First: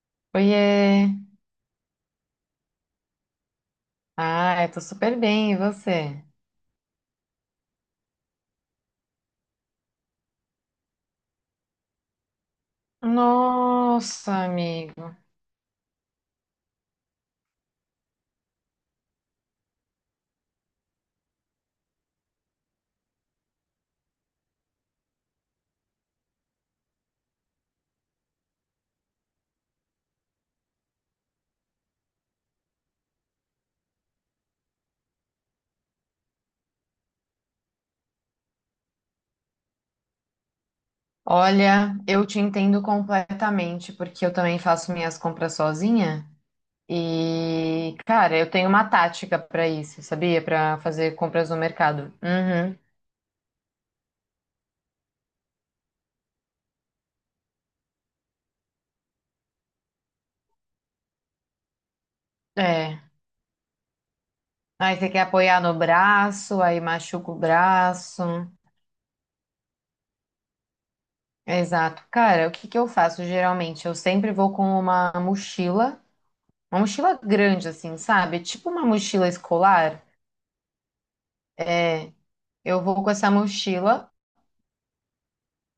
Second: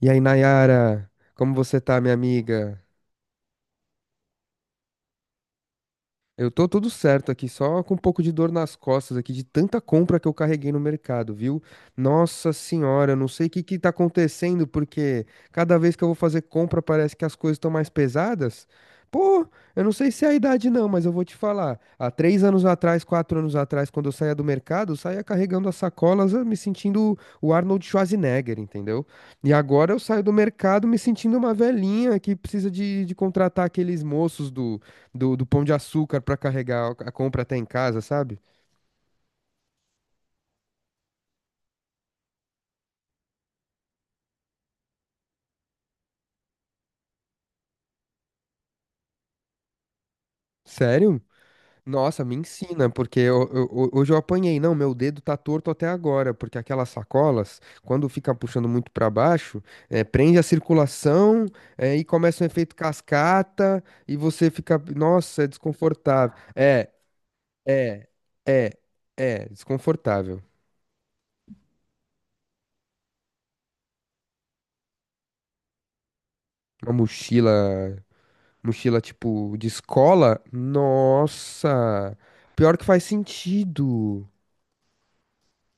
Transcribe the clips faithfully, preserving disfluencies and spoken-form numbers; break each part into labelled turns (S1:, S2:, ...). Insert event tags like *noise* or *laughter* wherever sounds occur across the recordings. S1: E aí,
S2: Oiê!
S1: Nayara, como você tá, minha amiga?
S2: Ah, eu tô super bem, e você?
S1: Eu tô tudo certo aqui, só com um pouco de dor nas costas aqui, de tanta compra que eu carreguei no mercado, viu? Nossa senhora, eu não sei o que que tá
S2: Nossa,
S1: acontecendo,
S2: amigo.
S1: porque cada vez que eu vou fazer compra parece que as coisas estão mais pesadas. Pô, eu não sei se é a idade não, mas eu vou te falar. Há três anos atrás, quatro anos atrás, quando eu saía do mercado, eu saía carregando as sacolas, eh, me sentindo o Arnold Schwarzenegger, entendeu? E agora eu saio do mercado me sentindo uma velhinha que precisa de, de contratar aqueles moços do, do Pão de Açúcar pra carregar a compra até em casa, sabe?
S2: Olha, eu te entendo completamente, porque eu também faço minhas compras sozinha. E, cara, eu tenho uma tática pra isso, sabia? Pra fazer
S1: Sério?
S2: compras no mercado.
S1: Nossa, me
S2: Uhum.
S1: ensina, porque eu- eu- eu- hoje eu apanhei. Não, meu dedo tá torto até agora, porque aquelas sacolas, quando fica puxando muito pra baixo, eh, prende a circulação, eh, e começa um efeito
S2: É.
S1: cascata, e você fica.
S2: Aí você quer
S1: Nossa, é
S2: apoiar no
S1: desconfortável.
S2: braço, aí
S1: É,
S2: machuca o
S1: é,
S2: braço.
S1: é, é, desconfortável.
S2: Exato. Cara, o que que eu faço geralmente? Eu sempre vou com uma mochila, uma
S1: Uma
S2: mochila
S1: mochila,
S2: grande, assim, sabe? Tipo uma
S1: mochila
S2: mochila
S1: tipo de
S2: escolar.
S1: escola? Nossa, pior
S2: Eu
S1: que
S2: vou
S1: faz
S2: com essa mochila.
S1: sentido.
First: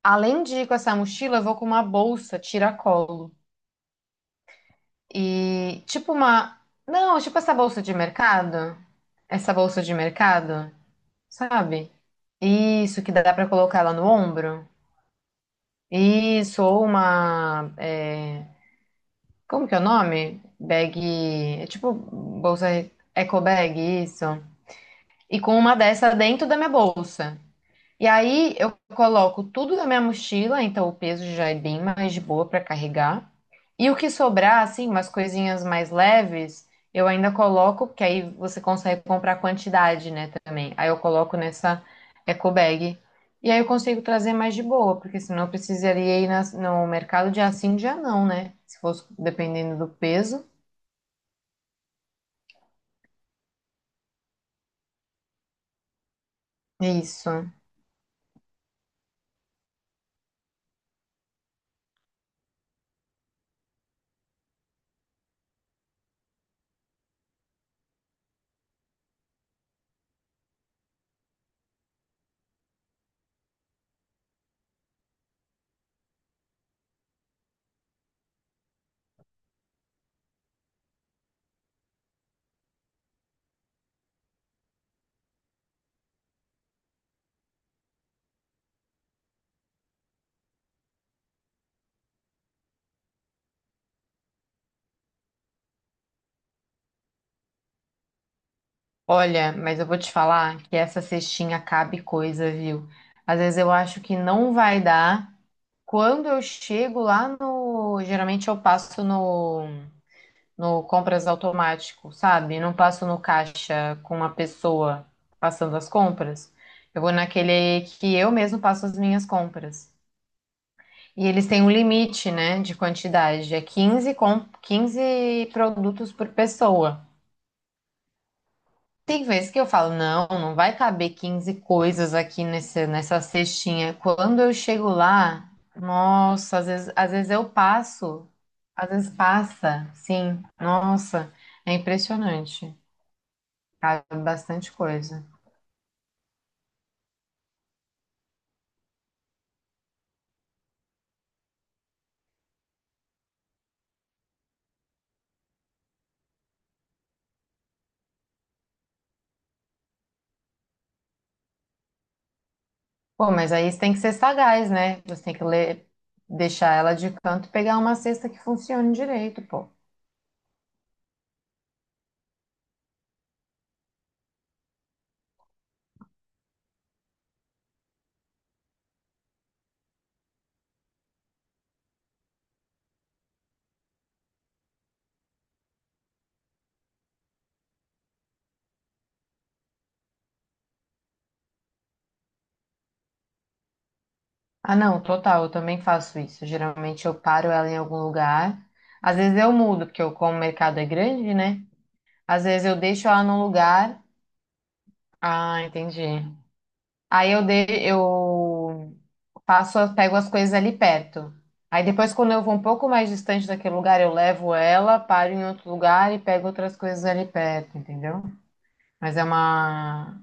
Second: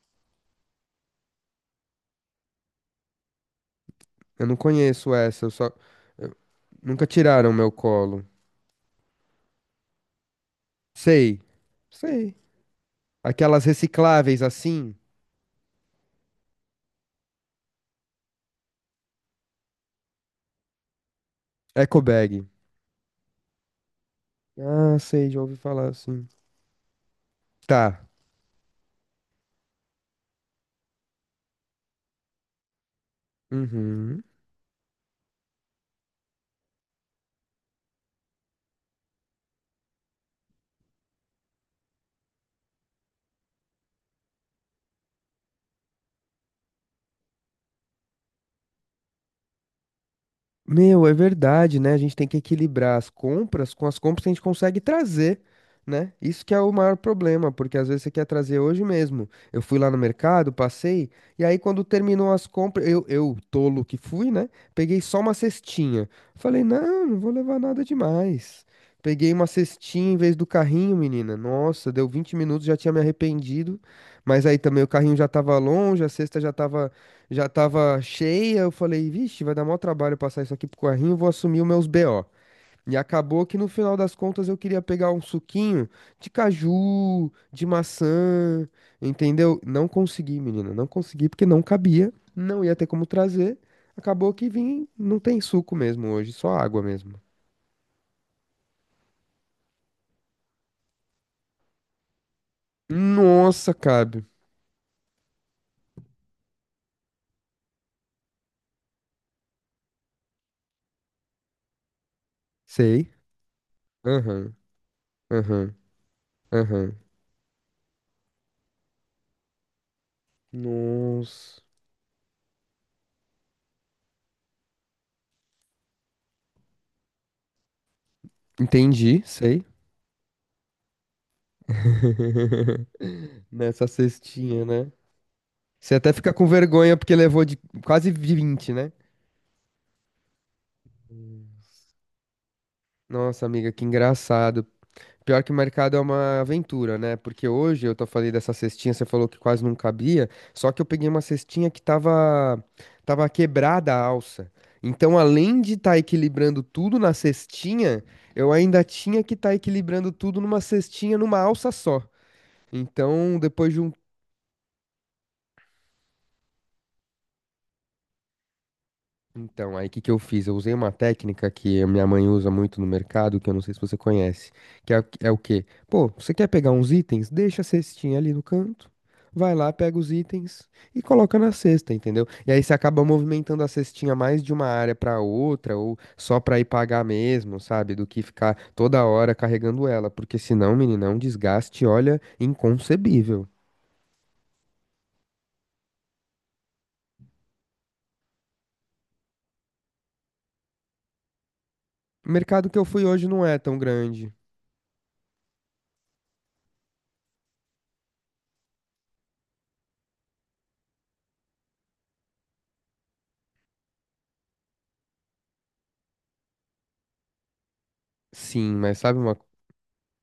S2: Além de ir com essa mochila, eu vou com uma bolsa tiracolo.
S1: Eu não conheço essa, eu só.
S2: E tipo
S1: eu-
S2: uma.
S1: Nunca
S2: Não, tipo
S1: tiraram
S2: essa
S1: meu
S2: bolsa de
S1: colo.
S2: mercado. Essa bolsa de mercado,
S1: Sei,
S2: sabe?
S1: sei.
S2: Isso, que dá pra
S1: Aquelas
S2: colocar ela no
S1: recicláveis
S2: ombro.
S1: assim,
S2: Isso, ou uma. é, Como que é o nome? Bag. É tipo
S1: eco bag.
S2: bolsa eco bag, isso.
S1: Ah, sei, já
S2: E
S1: ouvi
S2: com uma
S1: falar
S2: dessa
S1: assim.
S2: dentro da minha bolsa.
S1: Tá.
S2: E aí eu coloco tudo na minha mochila, então o peso já é bem mais de boa para carregar. E o que
S1: Uhum.
S2: sobrar, assim, umas coisinhas mais leves, eu ainda coloco, porque aí você consegue comprar quantidade, né, também. Aí eu coloco nessa eco bag. E aí eu consigo trazer mais de boa, porque senão eu precisaria ir nas- no mercado dia sim, dia não, né? Se fosse dependendo do peso.
S1: Meu, é verdade, né? A gente tem que equilibrar as compras com as compras que a gente consegue trazer, né? Isso que é o
S2: É
S1: maior
S2: isso.
S1: problema, porque às vezes você quer trazer hoje mesmo. Eu fui lá no mercado, passei, e aí quando terminou as compras, eu, eu, tolo que fui, né? Peguei só uma cestinha. Falei, não, não vou levar nada demais. Peguei uma cestinha em vez do carrinho, menina. Nossa, deu vinte minutos, já tinha me arrependido. Mas aí também o carrinho já tava longe, a cesta já tava já tava cheia. Eu falei, vixe, vai dar maior trabalho passar isso aqui pro carrinho, vou assumir os meus B O. E acabou que no final das contas eu queria pegar um suquinho de caju, de maçã, entendeu? Não consegui, menina, não consegui porque não cabia, não ia ter como trazer. Acabou que vim, não tem suco mesmo hoje, só água mesmo.
S2: Olha, mas eu vou te falar que essa cestinha cabe coisa, viu? Às vezes eu
S1: Nossa,
S2: acho que
S1: cabe.
S2: não vai dar. Quando eu chego lá no. Geralmente eu passo no, no compras automático, sabe? Não passo
S1: Sei.
S2: no caixa com uma
S1: Aham,
S2: pessoa
S1: aham,
S2: passando as compras.
S1: aham.
S2: Eu vou naquele que eu mesmo passo as minhas compras. E eles
S1: Nossa.
S2: têm um limite, né, de quantidade. É quinze com, quinze produtos por pessoa.
S1: Entendi,
S2: Tem vezes que
S1: sei.
S2: eu falo, não, não vai caber quinze coisas aqui nesse,
S1: *laughs*
S2: nessa
S1: Nessa
S2: cestinha. Quando eu
S1: cestinha,
S2: chego
S1: né?
S2: lá,
S1: Você até fica com
S2: nossa, às vezes,
S1: vergonha
S2: às
S1: porque
S2: vezes
S1: levou
S2: eu
S1: de quase
S2: passo,
S1: vinte,
S2: às
S1: né?
S2: vezes passa, sim. Nossa, é impressionante.
S1: Nossa, amiga, que
S2: Cabe
S1: engraçado.
S2: bastante coisa.
S1: Pior que o mercado é uma aventura, né? Porque hoje eu tô falando dessa cestinha, você falou que quase não cabia, só que eu peguei uma cestinha que tava, tava quebrada a alça. Então, além de estar equilibrando tudo na cestinha, eu ainda tinha que estar equilibrando tudo numa cestinha, numa alça só.
S2: Pô,
S1: Então,
S2: mas aí
S1: depois
S2: você
S1: de um.
S2: tem que ser sagaz, né? Você tem que ler, deixar ela de canto e pegar uma cesta que funcione direito, pô.
S1: Então, aí o que que eu fiz? Eu usei uma técnica que a minha mãe usa muito no mercado, que eu não sei se você conhece, que é, o- é o quê? Pô, você quer pegar uns itens? Deixa a cestinha ali no canto, vai lá, pega os itens e coloca na cesta, entendeu? E aí você acaba movimentando a cestinha mais de uma área para outra, ou só para ir pagar mesmo, sabe? Do que ficar toda hora carregando ela, porque senão, menina, é um desgaste, olha, inconcebível.
S2: Ah, não, total, eu também faço isso. Geralmente eu paro ela em algum lugar. Às vezes eu mudo, porque eu, como o mercado é grande, né?
S1: O
S2: Às vezes
S1: mercado
S2: eu
S1: que eu fui
S2: deixo ela
S1: hoje
S2: num
S1: não é tão
S2: lugar.
S1: grande.
S2: Ah, entendi. Aí eu, de... eu faço, pego as coisas ali perto. Aí depois, quando eu vou um pouco mais distante daquele lugar, eu levo ela, paro em outro lugar e pego outras coisas ali perto, entendeu?
S1: Sim, mas
S2: Mas
S1: sabe
S2: é
S1: uma
S2: uma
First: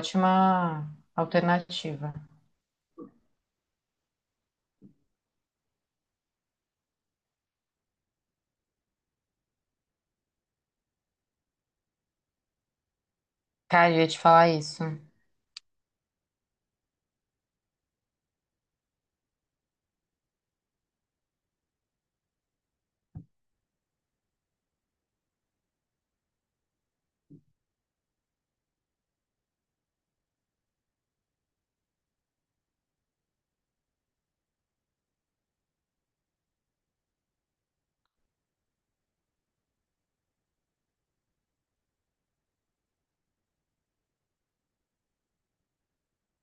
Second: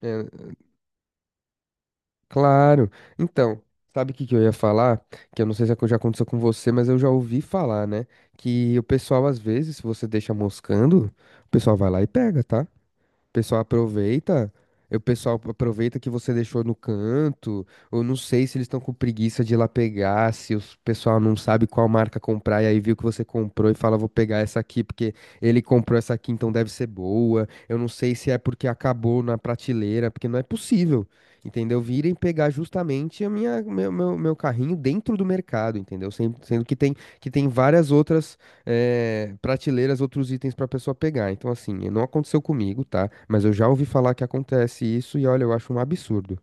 S1: coisa?
S2: alternativa.
S1: Claro. Então, sabe o que que eu ia falar? Que eu não sei se já aconteceu com você, mas eu já ouvi falar, né? Que o pessoal, às vezes, se você deixa moscando, o pessoal vai lá e pega, tá? O pessoal
S2: Cara, eu ia te falar
S1: aproveita,
S2: isso.
S1: o pessoal aproveita que você deixou no canto. Eu não sei se eles estão com preguiça de ir lá pegar, se o pessoal não sabe qual marca comprar e aí viu que você comprou e fala, vou pegar essa aqui porque ele comprou essa aqui, então deve ser boa. Eu não sei se é porque acabou na prateleira, porque não é possível, entendeu? Virem pegar justamente a minha, meu, meu, meu carrinho dentro do mercado, entendeu? Sem- Sendo que tem, que tem, várias outras é, prateleiras, outros itens pra pessoa pegar. Então, assim, não aconteceu comigo, tá? Mas eu já ouvi falar que acontece isso e olha, eu acho um absurdo.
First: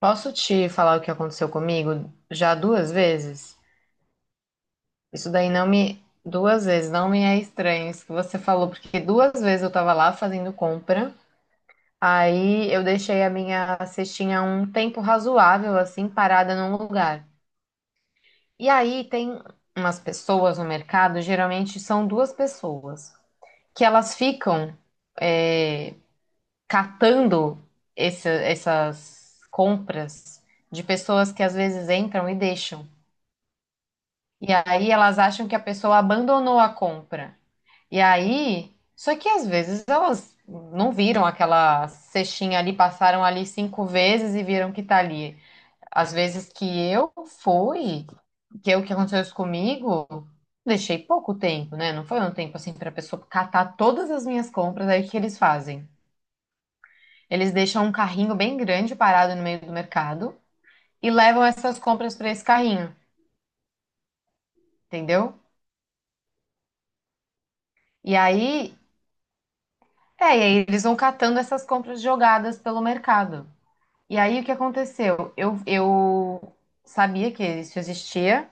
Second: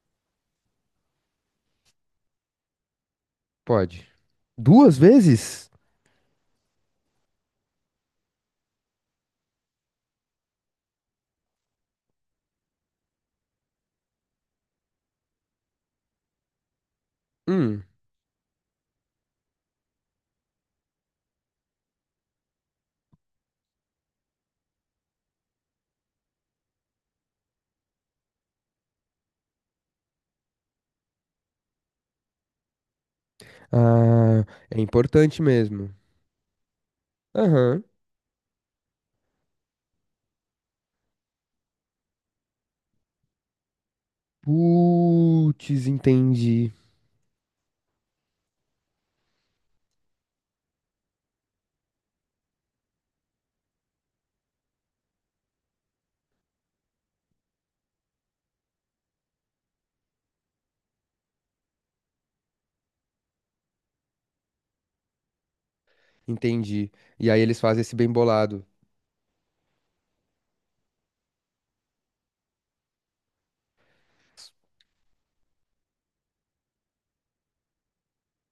S2: Posso te falar o que aconteceu comigo já duas vezes?
S1: Pode. Duas
S2: Isso daí não
S1: vezes?
S2: me. Duas vezes, não me é estranho isso que você falou, porque duas vezes eu tava lá fazendo compra, aí eu deixei a minha cestinha um tempo razoável, assim, parada num lugar.
S1: Hum.
S2: E aí tem umas pessoas no mercado, geralmente são duas pessoas, que elas ficam é, catando essa- essas compras de pessoas que às vezes entram e deixam.
S1: Ah,
S2: E
S1: é
S2: aí elas
S1: importante
S2: acham que a
S1: mesmo.
S2: pessoa abandonou a compra.
S1: Aham.
S2: E aí, só que às vezes elas não viram aquela cestinha ali, passaram ali cinco vezes e viram que tá ali.
S1: Putz,
S2: Às vezes que
S1: entendi.
S2: eu fui, que é o que aconteceu isso comigo, deixei pouco tempo, né? Não foi um tempo assim para pessoa catar todas as minhas compras, aí o que eles fazem? Eles deixam um carrinho bem grande parado no meio do mercado e levam essas compras para esse carrinho, entendeu?
S1: Entendi. E aí eles fazem esse bem
S2: E
S1: bolado.
S2: aí, é, e aí eles vão catando essas compras jogadas pelo mercado. E aí o que aconteceu? Eu, eu sabia que isso existia,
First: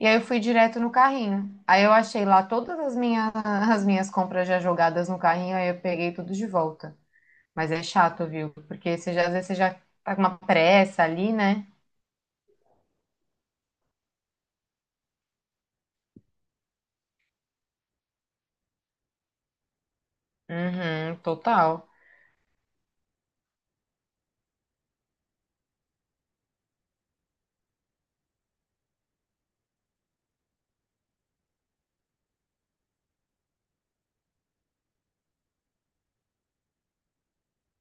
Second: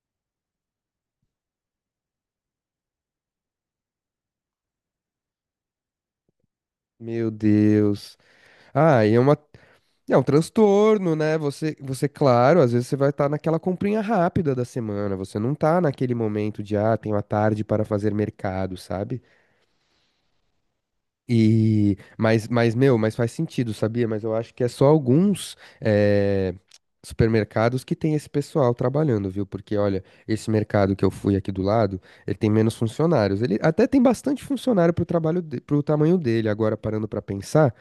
S2: e aí eu fui direto no carrinho. Aí eu achei lá todas as minhas, *laughs* as minhas compras já jogadas no carrinho, aí eu peguei tudo de volta.
S1: Meu
S2: Mas é
S1: Deus.
S2: chato, viu? Porque
S1: Ah, e
S2: você
S1: é
S2: já, às
S1: uma.
S2: vezes você já tá
S1: É
S2: com
S1: um
S2: uma pressa
S1: transtorno,
S2: ali,
S1: né?
S2: né?
S1: Você, você, claro, às vezes você vai estar naquela comprinha rápida da semana, você não tá naquele momento de, ah, tenho a tarde para fazer mercado, sabe?
S2: Uhum, total.
S1: E, mas, mas, meu, mas faz sentido, sabia? Mas eu acho que é só alguns eh, supermercados que tem esse pessoal trabalhando, viu? Porque, olha, esse mercado que eu fui aqui do lado, ele tem menos funcionários. Ele até tem bastante funcionário pro trabalho, de, pro tamanho dele. Agora, parando pra pensar,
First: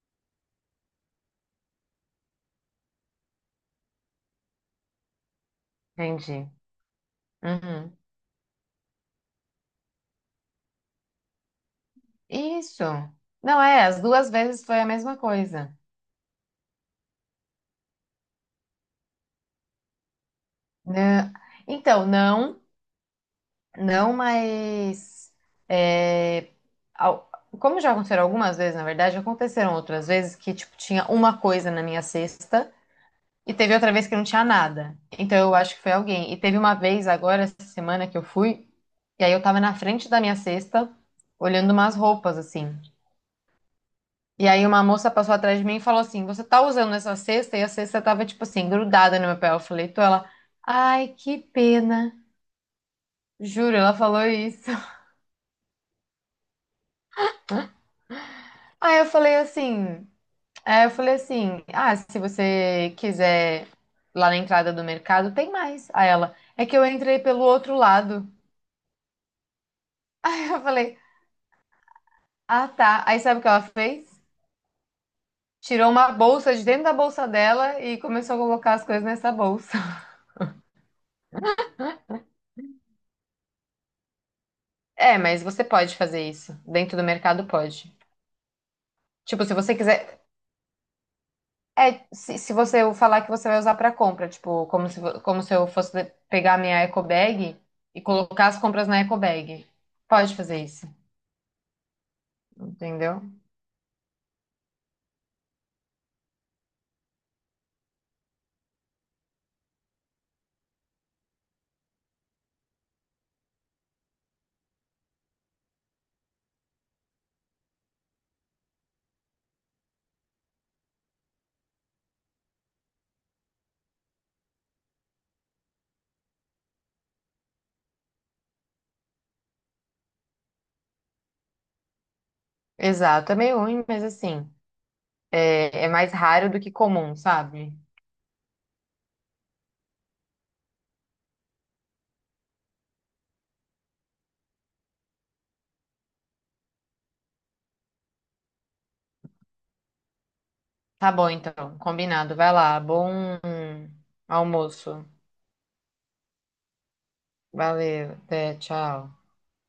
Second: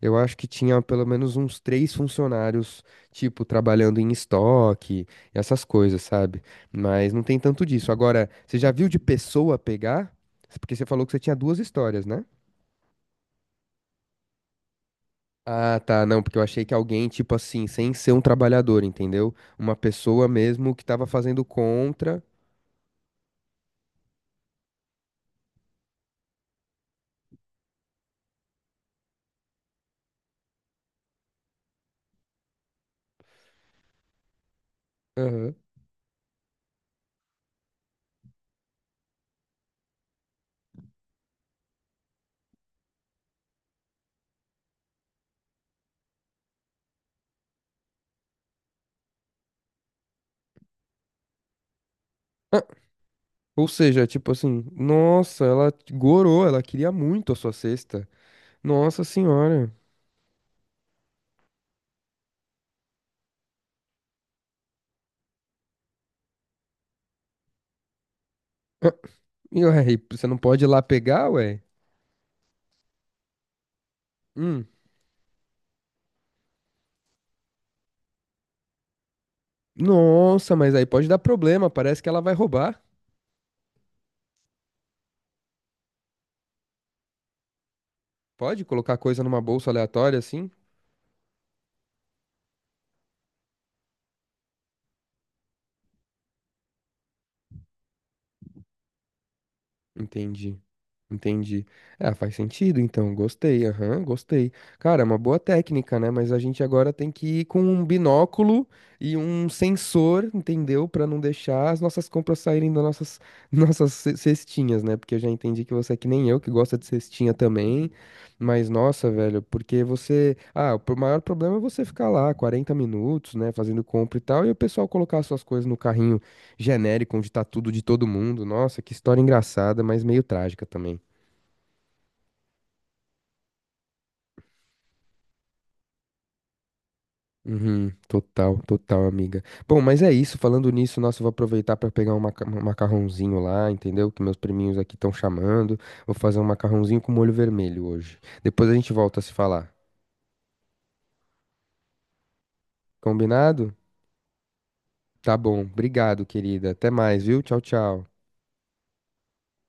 S1: eu acho que tinha pelo menos uns três funcionários, tipo, trabalhando em estoque, essas coisas, sabe?
S2: Entendi.
S1: Mas não tem tanto disso.
S2: Uhum.
S1: Agora, você já viu de pessoa pegar? Porque você falou que você tinha duas histórias, né?
S2: Isso. Não é, as duas vezes foi a mesma coisa.
S1: Ah, tá, não, porque eu achei que alguém, tipo assim, sem ser um trabalhador, entendeu? Uma pessoa mesmo que tava
S2: Né?
S1: fazendo
S2: Então,
S1: contra.
S2: não. Não, mas é, ao- como já aconteceram algumas vezes, na verdade, aconteceram outras vezes que tipo tinha uma coisa na minha cesta e teve outra vez que não tinha nada. Então
S1: Aham.
S2: eu acho que foi alguém. E teve uma vez agora essa semana que eu fui e aí eu tava na frente da minha cesta olhando umas roupas assim. E aí uma moça passou atrás de mim e falou assim: "Você tá usando essa cesta?" E a cesta tava tipo assim grudada no meu pé. Eu falei, "Tô". Ela: "Ai, que pena".
S1: Ah, ou
S2: Juro, ela
S1: seja,
S2: falou
S1: tipo assim,
S2: isso. *laughs*
S1: nossa, ela gorou, ela queria muito a sua cesta.
S2: Aí
S1: Nossa
S2: eu falei
S1: senhora.
S2: assim. Aí eu falei assim: ah, se você quiser lá na entrada do mercado, tem mais. Aí ela, é que eu entrei pelo outro lado.
S1: Ah, e ué, e você não
S2: *laughs* Eu
S1: pode ir lá
S2: falei,
S1: pegar, ué?
S2: ah, tá. Aí sabe o que ela fez?
S1: Hum.
S2: Tirou uma bolsa de dentro da bolsa dela e começou a colocar as coisas nessa bolsa. *laughs*
S1: Nossa, mas aí pode dar problema, parece que ela vai roubar.
S2: É, mas você pode fazer isso. Dentro do mercado pode.
S1: Pode colocar coisa numa
S2: Tipo, se
S1: bolsa
S2: você
S1: aleatória
S2: quiser.
S1: assim?
S2: É, se, se você falar que você vai usar pra compra, tipo, como se, vo- como se eu fosse de- pegar minha eco bag e colocar as compras na eco bag. Pode
S1: Entendi.
S2: fazer isso,
S1: Entendi. Ah, faz sentido, então.
S2: entendeu?
S1: Gostei, aham, gostei. Cara, é uma boa técnica, né? Mas a gente agora tem que ir com um binóculo e um sensor, entendeu? Pra não deixar as nossas compras saírem das nossas, *laughs* nossas ce- cestinhas, né? Porque eu já entendi que você é que nem eu, que gosta de cestinha também. Mas, nossa, velho, porque você. Ah, o pro- maior problema é você ficar lá quarenta minutos, né? Fazendo compra e tal, e o pessoal colocar suas coisas no carrinho genérico, onde tá tudo de todo mundo. Nossa, que história engraçada, mas meio trágica também.
S2: Exato, é meio ruim, mas assim, é, é mais raro do que comum, sabe?
S1: Uhum, total, total, amiga. Bom, mas é isso. Falando nisso, nossa, eu vou aproveitar para pegar um maca- um macarrãozinho lá, entendeu? Que meus priminhos aqui estão chamando. Vou fazer um macarrãozinho com molho vermelho hoje. Depois a gente volta a se falar.
S2: Tá bom, então, combinado. Vai lá, bom
S1: Combinado?
S2: almoço.
S1: Tá bom. Obrigado, querida. Até mais, viu? Tchau, tchau.
S2: Valeu, até, tchau.